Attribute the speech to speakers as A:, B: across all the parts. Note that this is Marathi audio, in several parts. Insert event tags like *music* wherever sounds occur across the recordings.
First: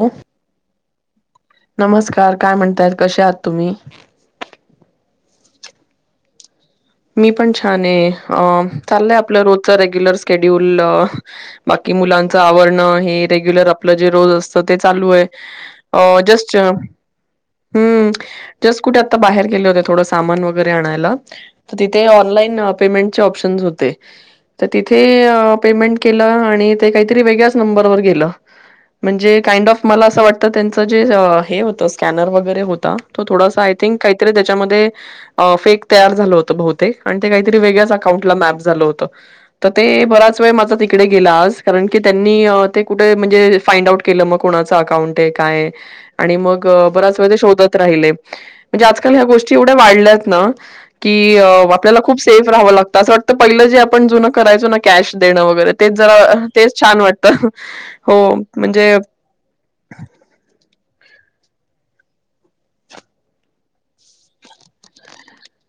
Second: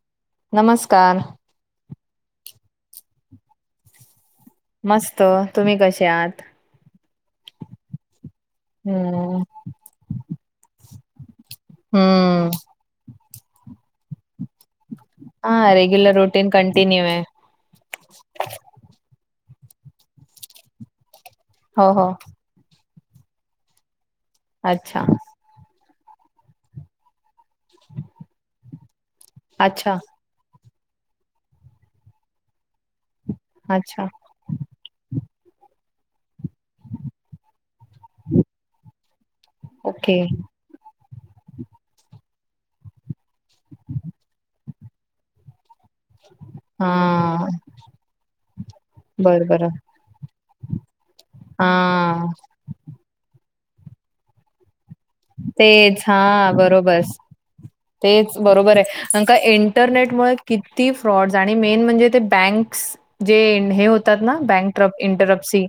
A: ह
B: नमस्कार.
A: नमस्कार काय म्हणताय कसे आहात तुम्ही.
B: मस्त तुम्ही कसे आहत.
A: मी पण छान आहे अ चाललंय आपलं
B: हम्म
A: रोजच रेग्युलर शकेड्यूल बाकी मुलांच
B: हम्म
A: आवरण हे रेग्युलर आपला जे रोज अस ते चालू आहे
B: हा रेग्युलर रुटीन कंटिन्यू आहे.
A: ज कुठे आता बाहेर गेले होते सामान वगैरे आणायला
B: हो
A: तिथ
B: हो
A: न ओनलाइन पेमेंट ऑप्शन होते तर तिथे
B: अच्छा
A: पेमेंट केलं आणि ते काहीतरी वेगळेच कम्प्युटर केलं आणि
B: अच्छा
A: मला असं वाटतं की काय आता त्यांच जे होत स्कॅनर वगैरे होता तो थोडासा आय थिंक
B: अच्छा
A: काहीतरी त्याच्यामध्ये फेक तयार झालं होत बहुतेक आणि ते काहीतरी वेगळ्याच अकाउंटला मॅप झालं होतं. तर ते
B: ओके
A: बराच वेळ माझं तिकडे गेला आज त्यांनी कुठे म्हणजे फाईड आउट केल म कोणा अकाउंट काय आणि मग
B: हा
A: बराच वेळ ते शोधत राहिले म्हणजे आजकाल ह्या
B: बरं
A: गोष्टी
B: बरं
A: एवढ्या वाढल्यात ना की
B: हा
A: आपल्याला खूप सेफ राहावं लागतं असं वाटत पहिलं जे आपण जुन करायचो ना कॅश देण वगैरे तेच जरा
B: हा
A: तेच छान
B: बरोबर
A: वाटत हो
B: तेच बरोबर आहे
A: म्हणजे
B: कारण का इंटरनेटमुळे किती फ्रॉड्स आणि मेन म्हणजे ते बँक्स जे हे होतात ना बँक इंटरपसी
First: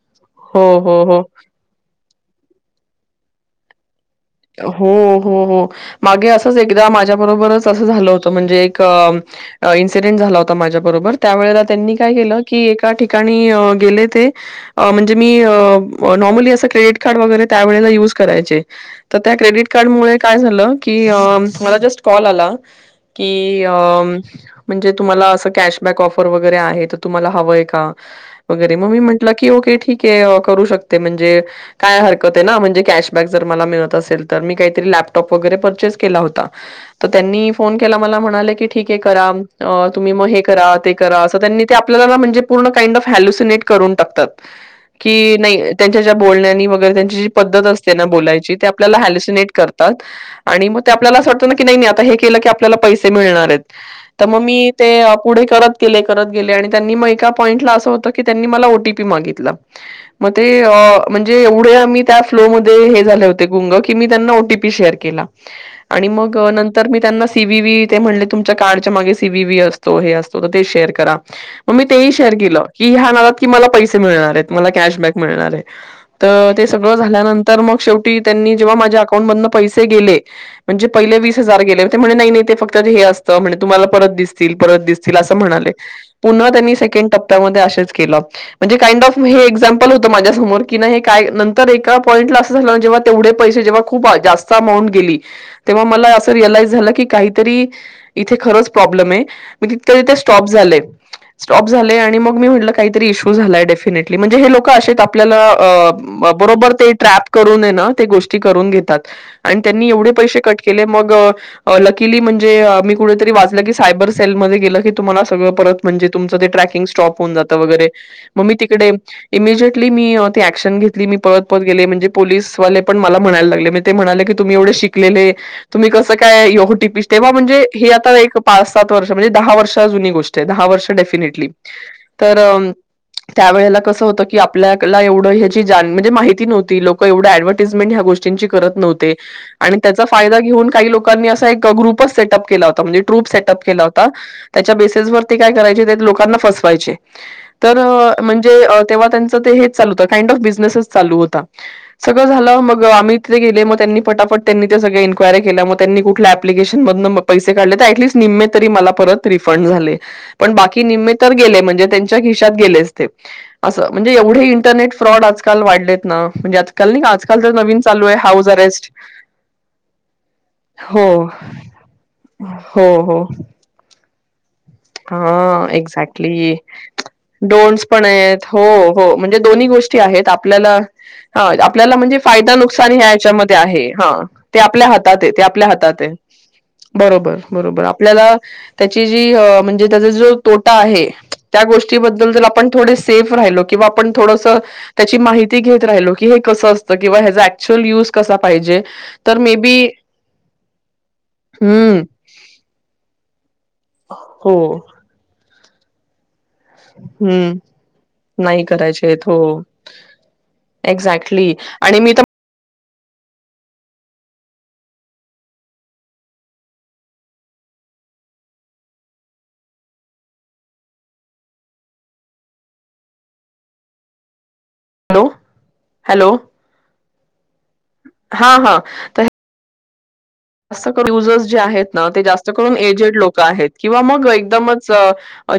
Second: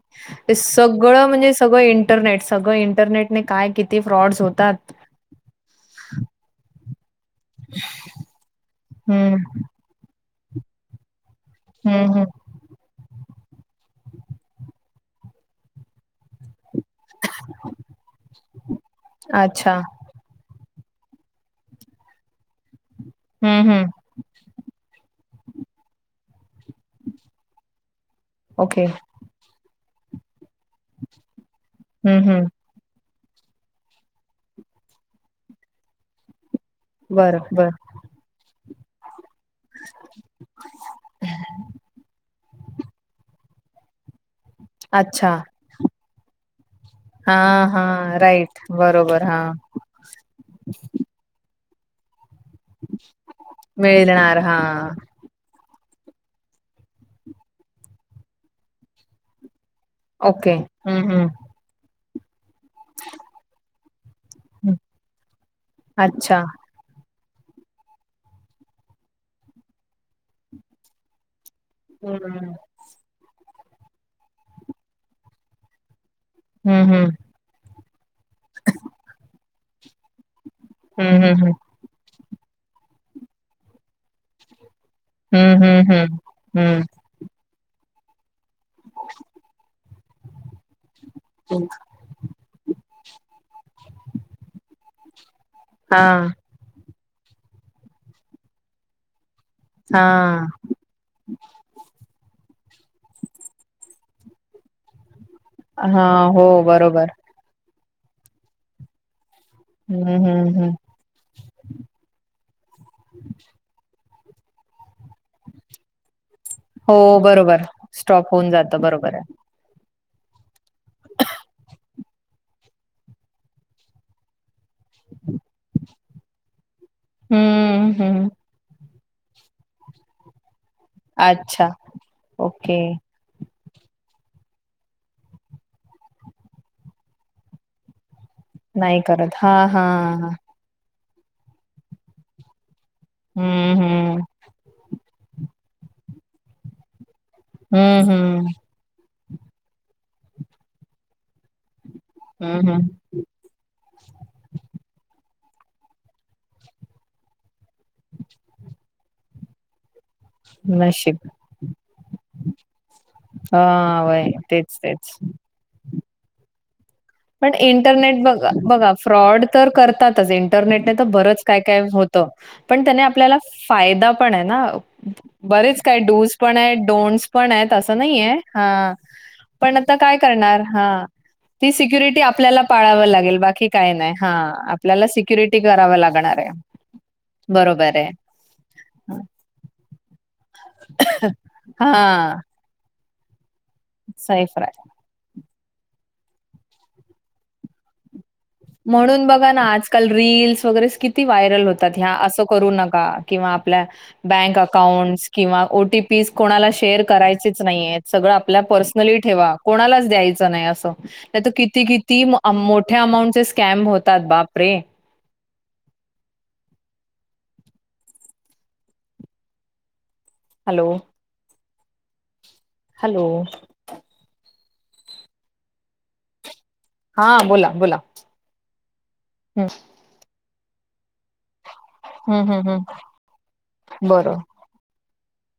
A: हो, हो, हो.
B: सगळं म्हणजे सगळं इंटरनेट सगळं इंटरनेटने काय किती फ्रॉड
A: हो, हो, हो मागे असंच एकदा माझ्या बरोबर असं झालं होतं एक
B: हम्म
A: इनसीडंट झाला होता माझ्याबरोबर त्यावेळेला त्यांनी
B: हम्म
A: काय
B: हम्म
A: केलं की एका ठिकाणी गेले ते म्हणजे मी नॉर्मली अस क्रिएट क्रेडिट कार्ड वगैरे असं त्यावेळेला युज करायचे तर त्या क्रेडिट
B: अच्छा
A: कार्ड मुळ काय झालं की मला जस्ट कॉल आला की
B: हं, हं.
A: म्हणजे तुम्हाला असं कॅशबॅक ऑफर वगैरे आहे तर तुम्हाला हवंय का वगैरे
B: ओके.
A: मग मी की ओके ठीके करू शकते म्हणजे काय
B: हं,
A: हरकत आहे
B: हं.
A: ना म्हणजे कॅशबॅक जर मला मिळत असेल तर मी काहीतरी लॅपटॉप वगैरे परचेस केला होता तर
B: बरं,
A: त्यांनी
B: बरं.
A: फोन केला मला म्हणाले ठीक आहे करा तुम्ही मग हे करा ते करा असं त्यांनी ते आपल्याला म्हणजे पूर्ण कांड ऑफ हॅल्युसिनेट करून टाकतात
B: अच् *unintelligible*
A: कि नाही त्यांच्या ज्या बोलण्यानी वगैरे त्यांची जी पद्धत
B: हां,
A: असते ना
B: हां.
A: बोलायची
B: राइट.
A: आपल्याला
B: बरोबर. हां.
A: हलिसिनेट आणि ते आपल्याला असं वाटतं की नाही नाही आता हे कल की आपल्या त्याला पैसे मिळणार आहेत
B: मिळणार.
A: मग मी
B: हां.
A: ते. पुढे करत गेले करत गेले आणि त्यांनी मग एका पॉईंटला असं होतं की त्यांनी मला ओटीपी मागितला मग ते
B: ओके. हं, हं.
A: म्हणजे एवढे मी त्या फ्लो मध्ये हे झाले होते गुंग की मी त्यांना ओटीपी
B: हं.
A: शेअर के मग
B: अच्छा.
A: तर मी त्यांना सी वी वी ते म्हणले तुमच्या कार्डच्या मागे सी वी वी असतो हे असतो तर ते शेअर करा मग मी तेही शेअर
B: हं.
A: केलं की ह्या नाात की मला पैसे मिळणार आहेत मला कॅशबॅक मिळणार आहे. तर ते
B: हं,
A: सगळं
B: हं.
A: झाल्यानंतर मग शेवटी त्यांनी जेव्हा माझ्या अकाउंटमधन पैसे गेले म्हणजे पहिले
B: हं, हं,
A: वीस
B: हं.
A: हजार गेले तेम्हणे नाही नाही ते फक्त ते हे असतं म्हणे तुम्हाला परत दिसतील परत दिस
B: हं,
A: म्हणाले
B: हं, हं.
A: पुन्हा त्यांनी
B: हं.
A: सेकंड टप्या मध्ये असच केल म्हणजे काईड ऑफ होतं माझ्या समोर की नाही हे काय नंतर एका पॉईंटला असं झालं जेव्हा तेवढे पैसे जेव्हा खुप जात अमाऊड गेली तेव्हा मला
B: हां,
A: अस रियलाइज की काहीतरी किती खरच प्रॉब्लेम आहे तिथे मी
B: हां.
A: स्टॉप झालेत. स्टॉप झाले आणि मग मी म्हटलं काहीतरी इश्यू झालाय डेफिनेटली म्हणजे हे लोक असे आपल्याला अ
B: हां. हो,
A: बरोबर ते ट्रॅप करून नय ना ते गोष्टी करून घेतात आणि त्यांनी
B: हं,
A: एवढे पैसे
B: हं,
A: कट
B: हं.
A: केले मग लकीली म्हणजे मी कुठेतरी वाचलं की सायबर सेलमध्ये गेलं की तुम्हाला सगळं परत म्हणे त्रकिंग
B: हो,
A: स्टॅप जाते
B: बरोबर.
A: वगैरे
B: स्टॉप
A: म
B: होऊन
A: मी
B: जातं.
A: तिकडे
B: बरोबर आहे.
A: इमिजे मी ती ऍक्शन घेतली मी परळ परळ गेले म्हणजे पोलीसवाले मला म्हणायला लागले मी ते म्हणाले की तुम्ही एवढे शिकलेले तुम्ही कसं काय ओ टि पी तेव्हा म्हणजे हे
B: हं,
A: आता
B: हं.
A: एक पाच, सात वर्ष म्हणजे दहा वर्ष जुनी गोष्ट दहा वर्ष डेफिनेटली
B: अच्छा.
A: तर
B: ओके.
A: त्यावेेळेला कसं होतं की आपल्याला एवढं ह्याची जा म्हणजे माहिती नव्हती लोक एवढं डव्ह ह्या गोष्टींची करत
B: नाही
A: नव्हते
B: करत. हां,
A: आणि त्याचा
B: हां.
A: फायदा घेऊन काही लोक नी एक ग्रपचेटअप केला होता म्हणे ट्रुप सेटअप
B: हं,
A: केला होता
B: हं.
A: त्याच्या बेसेस वर ते काय कराय लोकांना फसय तर
B: हं, हं.
A: म्हणजे तेव्हा त्यांच ते हेच चालू होत काइंड ऑफ बिजनेसस चालू होता. सगळं झालं
B: हं,
A: मग
B: हं.
A: आम्ही. गेले मग त्यांनी फटाफट त्यांनी ते सगळळे इनक्वायरी केल्या मग त्यां कुठल्या प्लिकेशनमधून पैसे काढले तर टलीस्ट. निम्म तरी मला परत रिफंड झाले. पण बाकी निम्ममी
B: नशीब.
A: तर गेले म्हणजे त्यांच्या खिशात गेलेच ते. असं
B: हा
A: म्हणजे
B: व्हय
A: एवढे
B: तेच
A: इंटरनेट
B: तेच
A: फ्रॉड आजकाल वाढलेत ना म्हणजे आजकाल नाही काज.
B: पण इंटरनेट ब बघा फ्रॉड तर करतातच इंटरनेटने तर
A: हो,
B: बरंच काय काय होतं. पण
A: हो,
B: त्याने आपल्याला फायदा पण आहे ना.
A: हा
B: बरेच काय डूज
A: एक्झॅक्टली
B: पण आहेत डोंट्स पण आहेत
A: डोन्स
B: असं
A: पण
B: नाहीये
A: आहेत हो
B: हा.
A: हो म्हणजे दोन्ही
B: पण आता
A: गोष्टी..
B: काय करणार
A: आपल्याला
B: हा. ती
A: आपल्याला. म्हणे
B: सिक्युरिटी
A: फाय
B: आपल्याला पाळावं लागेल
A: नुकसानच्यामध्ये
B: बाकी
A: आहे
B: काही नाही
A: ह
B: हा
A: आपल्या
B: आपल्याला
A: हातात ते
B: सिक्युरिटी
A: आपल्या
B: करावं
A: हातात आहे.
B: लागणार
A: बरोबर बरोबर आपल्याला. त्याची जी म्हणजे त्याचा जो तोटा आहे त्या गोष्टीबद्दल
B: हा
A: जर आपण थोडे सेफ राहिलो. किंवा आपण
B: सैफ राय
A: याची माहिती घेत राहिलं ते कसं असतं किंवा ऍक्च्युली त्याचं.
B: म्हणून बघा ना आजकाल रीलस वगैरे किती व्हायरल होतात
A: हम्म
B: ह्या असं करू नका. किंवा आपल्या
A: हो
B: बँक अकाउंट्स किंवा ओ टीी. पीस कोणाला शेअर
A: हम्म
B: करायचीच नाहीय सगळं आपल्या
A: नाही करायचे
B: पर्सनली
A: आहेत हो
B: ठेवा कोणालाच द्यायचं नाही असं. नाही तर
A: एक्झॅक्टली
B: किती
A: आणि मी
B: किती
A: तर
B: मोठ्या अमाऊंटचे स्कॅम होतात बापरे. हॅलो. हॅलो.
A: Hello hello.
B: हा बोला बोला
A: हा
B: हम्.
A: जात युजर्स जे आहेत ना ते
B: हं,
A: जास्त
B: हं,
A: करून
B: हं.
A: एजेड लोकं आहेत किंवा मग
B: बरं.
A: एकदमच.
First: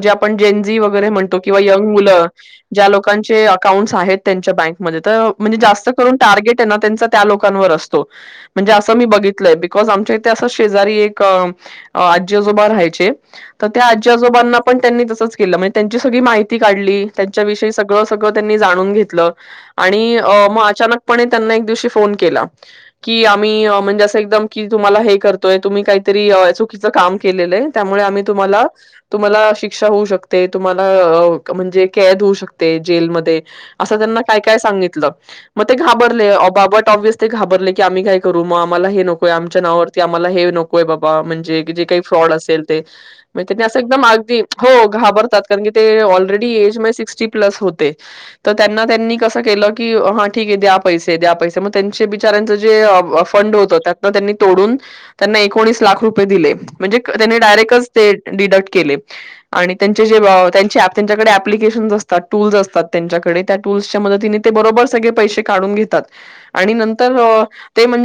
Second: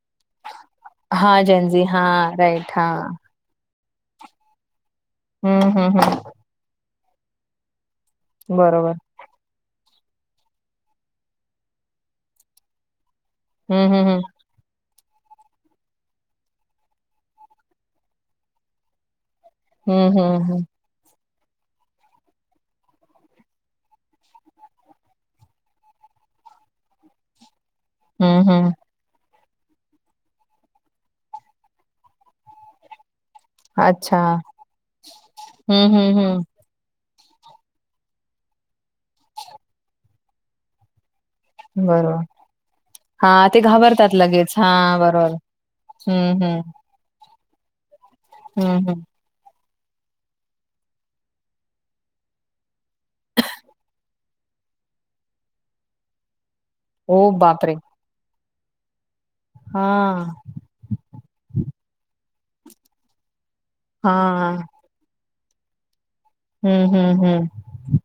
A: जे आपण जेनझी वगैरे म्हणतो
B: हां,
A: किंवा
B: जेनझी.
A: यंग मुलं
B: हां, राईट.
A: ज्या
B: हां.
A: लोकांचे अकाउंट्स आहेत त्यांच्या बँक ण
B: हं,
A: जात
B: हं, हं.
A: ट्गेट त्यां त्या लोकांवर असतो म्हणे
B: बरोबर.
A: असी बय िकॉज आमच्या इथे अस शेजारी एक आजी आजोबा राहायचे तर त्या
B: हं, हं,
A: आजी
B: हं.
A: आजोबांना पण त्यांनी तसच केलं म्हणजे त्यांची सगळी माहिती काढली त्यांच्याविषयी सगळं सगळं त्यांनी जाणून घेतलं.
B: हं,
A: आणि
B: हं,
A: मग
B: हं.
A: अचानकपणे त्यांना एक दिवशी फोन केला की आम्ही म्हणजे असं एकदम कि तुम्हाला हे करतोय तुम्ही काहीतरी चुकीच काम केलेलंय त्यामुळे आम्ही
B: हं,
A: तुम्हाला
B: हं.
A: तुम्हाला शिक्षा होऊ शकते तुम्हाला म्हणजे कैद होऊ शकते जेलमध्ये
B: अच्छा.
A: त्यांना काय काय सांगितलं मग ते
B: हं,
A: घाबर
B: हं, हं.
A: बट ते घाबरले की आम्ही काय करू मग आम्हाला हे नकोय आमच्या नावावरती आम्हाला हे नकोय बाबा म्हणजे की जे काही
B: बरोबर.
A: फ्रॉड असेल ते
B: हां, ते
A: नी असं एकदम
B: घाबरतात
A: अगदी
B: लगेच.
A: हो
B: हां, बरोबर.
A: घाबरतात कारण की ते
B: हं,
A: ऑलरेडी
B: हं,
A: एज सिक्टी प त्यां
B: हं, हं.
A: कि हा ठीक आहे द्या पैसे द्या पैसे मग त्यांचे बिचऱ्यांचं जे फंड होतं त्या त्यां तोडून त्यांना एकोणीस लाख रुपये दिले म्हणजे
B: ओ
A: त्यांनी
B: बापरे!
A: डायरेक्ट डडक् के आणि त्यां
B: हां,
A: त्यांच्याकडे अप्लिकेशन्स असतात टूल् असतात त्यांच्याकडे त्या टूल्सच्या मदतीने ते
B: हां.
A: बरोबर प का घ
B: हं,
A: म्हण
B: हं, हं.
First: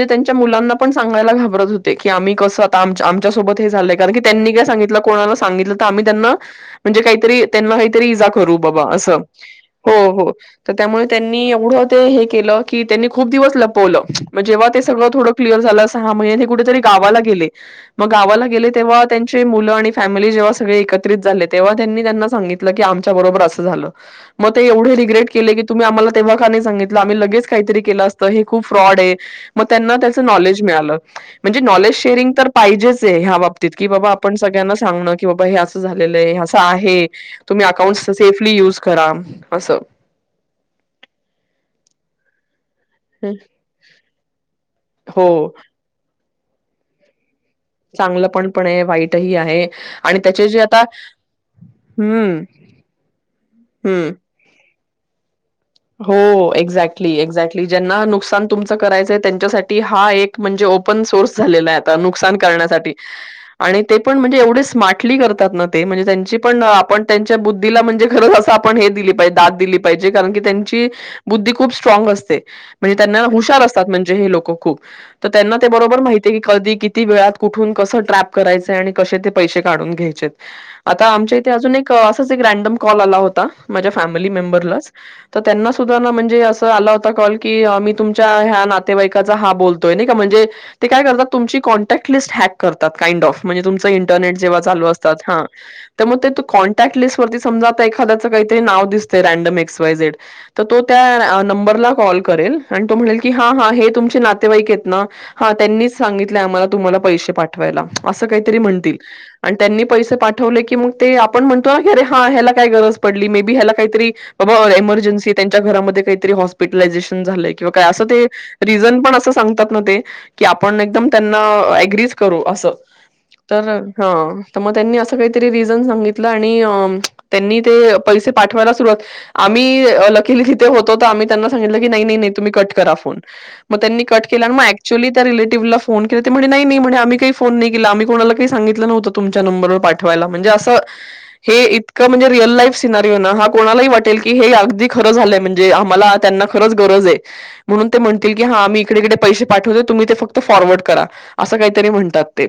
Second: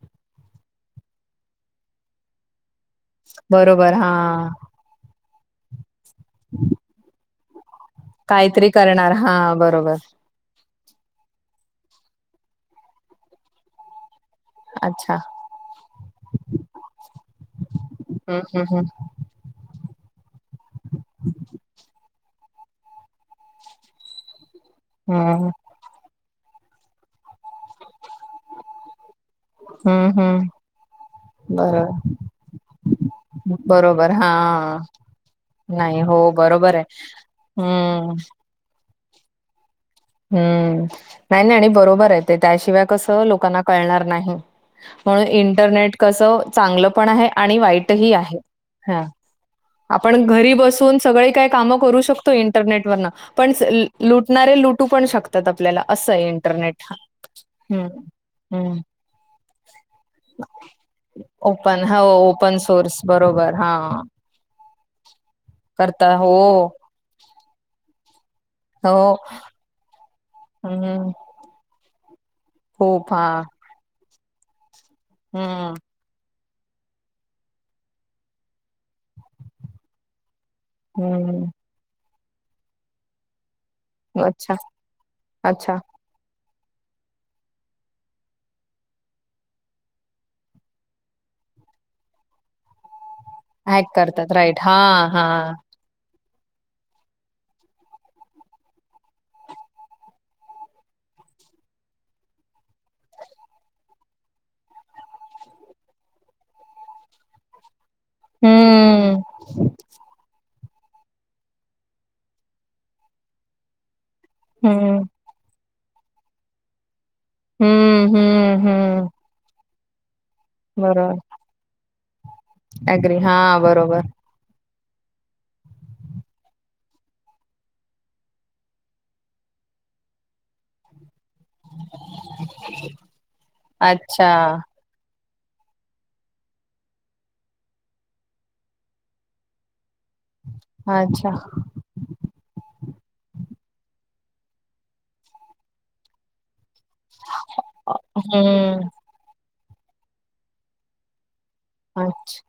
A: त्यां मु ण सांगाला घाबरत होते की आम्ही आमच्या सोबत हे
B: बरोबर.
A: झालंय कारण की
B: हां,
A: त्यांनी काय सांगितलं सगित आम्ही त्यां म्हणे काहीत. त्यांना काहीतरी इ जाा करू
B: काहीतरी
A: बाबा अस
B: करणार. हां,
A: हो
B: बरोबर.
A: हो तर त्यामुळे त्यांनी एवढं ते हे केलं की त्यांनी खूप दिवस लपवलं मग जेव्हा ते सगळं
B: अच्छा.
A: थोडं क ग गग गवा
B: हं, हं,
A: ग
B: हं.
A: त्यां मु आणि फॅमिली जेव्हा सगळे एकत्रित झाले तेव्हा त्यांनी त्यांना सांगितले आ आ ल
B: हं, हं,
A: ख *inaudible*
B: हं.
A: की
B: बरोबर, बरोबर. हां.
A: बाबा हे असं
B: नाही,
A: झालेलं
B: हो
A: आहे असं
B: बरोबर
A: आहे तुम्ही अकाउंट
B: हं,
A: सेफली युज करा असं
B: हम्म नाही नाही आणि बरोबर आहेत त्याशिवाय कस
A: हं.
B: लोकांना कणार नाही
A: हो
B: म्हण इंर कसं चांगलं पण आहे आणि वाईट
A: चांगलं पण पण आहे वाईटही आहे आणि
B: आपण
A: त्याचे
B: घरी
A: जे आता
B: बसून सगळे काही काम करू शकतो
A: हम्म
B: इंटरनेट व पण
A: हम्म
B: लुटणारे लुटू पण शकत
A: हो एक्झॅक्टली एक्झॅक्टली
B: हम्म.
A: ज्यांना नुकसान तुमचं
B: हम्म
A: करायचंय त्यांच्यासाठी हा एक म्हणजे ओप सोर्
B: ओपन
A: झा
B: हो
A: नुकन
B: ओपन सोर्स बरोबर हा
A: कर पण म्हणजेवढे स्मलीतात ते म्हणजे
B: करता हो
A: त्यांची पण आपण त्यांच्या बुद्धीला म्हणजे खरच असं आपण हे
B: हो
A: दिली पाहिजे दात दिली पाहिजे कारण की त्यांची
B: हम्म
A: बुद्धी खूप स्ट्रांग असते म्हणजे
B: खूप
A: त्यांना
B: हा
A: हुशार असतात म्हणजे हे लोक खूप तर त्यांना ते
B: हम्म
A: बरोबर माहि क कधी किती वेळात कुठून कसं ट्रॅप करायचंय आणि कसे ते पैसे काढून घ्यायचे आता आमच्या इथे
B: हम्म
A: अजून एक असाच एक रँडम कॉल आला होता माझ्या फॅमिली
B: अच्छा
A: मेंबरलाच तर त्यांना
B: अच्छा
A: सुद्ध म्हणजे अस आला होता कॉल की मी तुमच्या ह्या नातेवाईकाचा हा बोलतोय नाही का म्हणजे ते काय करतात तुमची कॉन्टॅक्ट लिस्ट हॅक करतात काइंड ऑफ म्हणे तुम
B: हॅक
A: इंरने
B: करतात राईट
A: जेव्हा
B: हा
A: चालू असतात
B: हा
A: ह तर मग ते तू कॉन्टॅक्ट लिस्ट वती समजा आता एखादचं काहीतरी नाव दिसते रँडम एक्स वायज एड तर तो त्या नंबरला कॉल करेल आणि तो म्हणेल की हा हा हे तुमचे नातेवाईक आहेत ना हा त्यांनीच सांगितलं आम्हाला तुम्हाला पैसे पाठ वा अस काहीतरी म्हण
B: हम्म
A: आणि त्यांनी पैसे पाठवले की मग ते आपण म्हणतो नाी अरे ह ह काही गरज पडली मे बी ह काहीतरी
B: हम्म
A: त्यां काश झा अस
B: हम्म
A: ते
B: हम्म
A: रिझन
B: हम्म
A: पण असं सांगतात ना ते की आपण एकदम
B: बरोबर
A: त्यांनाग्री करू अस
B: ऍग्री हा
A: तर
B: बरोबर
A: ह तर मग त्यांनी असं काहीतरी रिझन सांगितलं आणि त्यांनी ते पैसे पाठवायला सुरुवात आम् तुम् क करा त्यांनी क
B: अच्छा
A: त्यािलेटिव्हला फोन केला ते म्ह नाही म्हण आम्ही फोन नाही के आम्ही कोण म्हणजे अस
B: अच्छा
A: हे इतक म्हणजे रिअल लाइफ सेनारिओ ना हा कुणालाही वाटेल हे अगदी खरं झालं म्हणजे आम्हाला त्यांना खरंच गरज आहे म्हणून
B: अ-
A: ते म्हणतील हा मी
B: हम्म
A: इकडे इकडे पैसे पाठव तुम्ही ते फक्त फॉरवर्ड करा असं काहीतरी म्हणतात ते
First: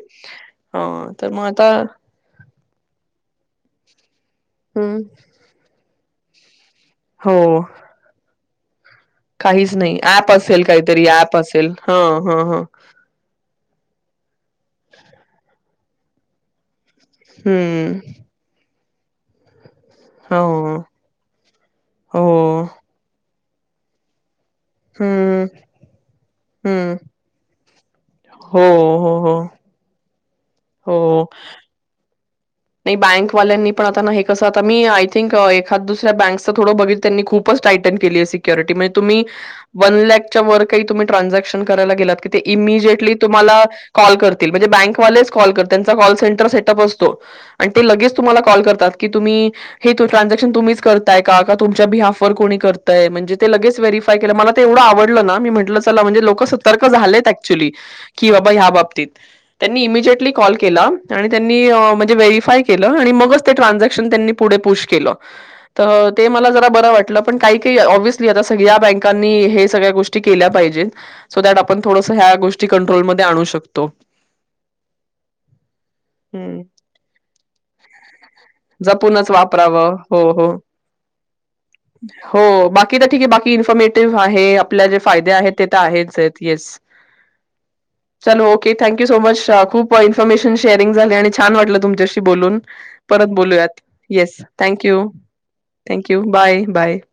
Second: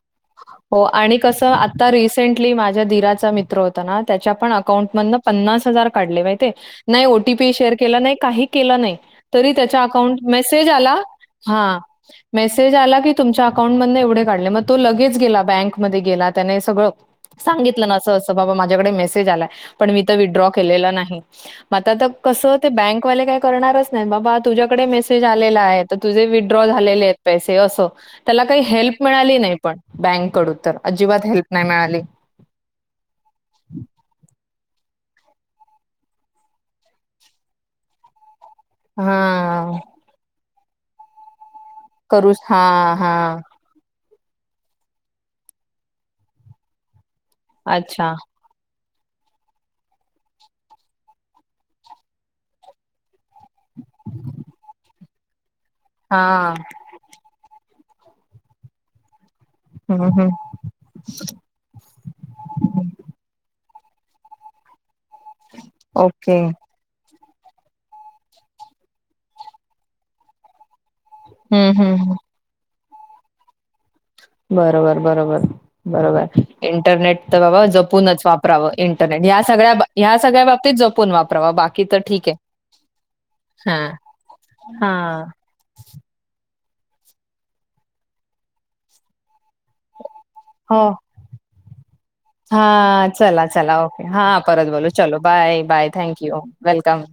A: हा
B: हो आणि
A: तर मग
B: कसं आता रिसेंटली माझ्या दीराचा मित्र होता ना त्याच्या पण
A: हम्म
B: अकाउंटमधन पन्नास हजार काढले माहिते नाही
A: हो
B: ओटीपी शेअर केला नाही काही केलं नाही. तरी
A: काहीच
B: त्याच्या
A: नाही
B: अकाउंट
A: ऍप असेल
B: मेसेज आला
A: काहीतरी ऍप असेल
B: हा
A: हा हा
B: मेसेज आला की तुमच्या अकाउंट मध एवढे काढले मग तो लगेच गेला बँकमध्ये गेला त्याने सगळं सांगितलं ना
A: हम्म
B: असं असं बाबा माझ्याकडे मेसेज आलाय. पण मी तर विड्रॉ
A: हो
B: केलेला नाही म आता
A: हो
B: कस ते बँकवाले काय करणारच नाही बाबा. तुझ्याकडे मेसेज
A: हम्म
B: आलेला आहे तुझे मित्र
A: हम्म
B: झालेले आहेत पैसे त्याला काय
A: हो
B: असं हेल्प
A: हो हो
B: ण बँकड तर
A: हो
B: अजिबात हेल्प नाही मिळाली.
A: नाही बँकवाल्यांनी पण आता हे कसं आता मी आय थिंक एखाद दुसऱ्या बँकच थोडं बघितल त्यांनी खू
B: हा करूच हा हा
A: *unintelligible* त कॉल करतील म्हणजे बँकवालेच कॉल करतील त्यांचा कॉल सेंटर सेटअप असतो आणि ते
B: अच्छा
A: लगेच तुम्हाला कॉल करतात की तुम्ही हे ट्रान्झॅक्शन तुम्हीच करताय का तुमच्या बिहाफवर कोणी करय म्हणज ते लगेच व्हेरीिफय केलं मला तेवढं आवडलं ना मी म्हटलं चला
B: हा
A: म्हणजे लोक सतर् झाले त्यांनी इ क के व त्यांनी
B: हम्म
A: के
B: हम्म
A: केलं आणि मगच ते ट्रांजेक्शन पुढे पुश केलं ते जरा
B: ओके
A: मला बरं वाटलं. पण काही काही ओविओस्ली आता सगळ्या बँकांनी हे सगळ्या गोष्टी केल्या पाहिजेत. सो दॅट
B: हम्म
A: आपण
B: हम्म
A: थोडस
B: हम्म
A: ह्या गोष्टी कंट्रोलमध्ये आणू शकतो.
B: बरोबर बरोबर बरोबर
A: हम्म.
B: इंटरनेट तर बाबा जपूनच वापर वापराव इंटरनेट
A: जपूनच
B: ह सगळ्या
A: वापरावं.
B: ह
A: हो,
B: सगळ्या
A: हो.
B: बाबतीत जपून वापराव बाकी तर ठीक
A: हो, बाकी तर ठीक
B: आहे.
A: बाकी
B: हा
A: इन्फॉर्मेटिव्ह आहे आपल्या
B: हा
A: जे फायदे आहेत. ओके थकू सपम
B: हो
A: शेअरिंग झाले आणि छान वाटलं तुमच्याशी बोलून
B: हा
A: परत
B: चला चला
A: बोलूयात
B: ओके हा
A: येस
B: परत
A: थँक
B: बोलू
A: यू
B: चलो bye bye
A: thank you
B: thank
A: bye bye
B: welcome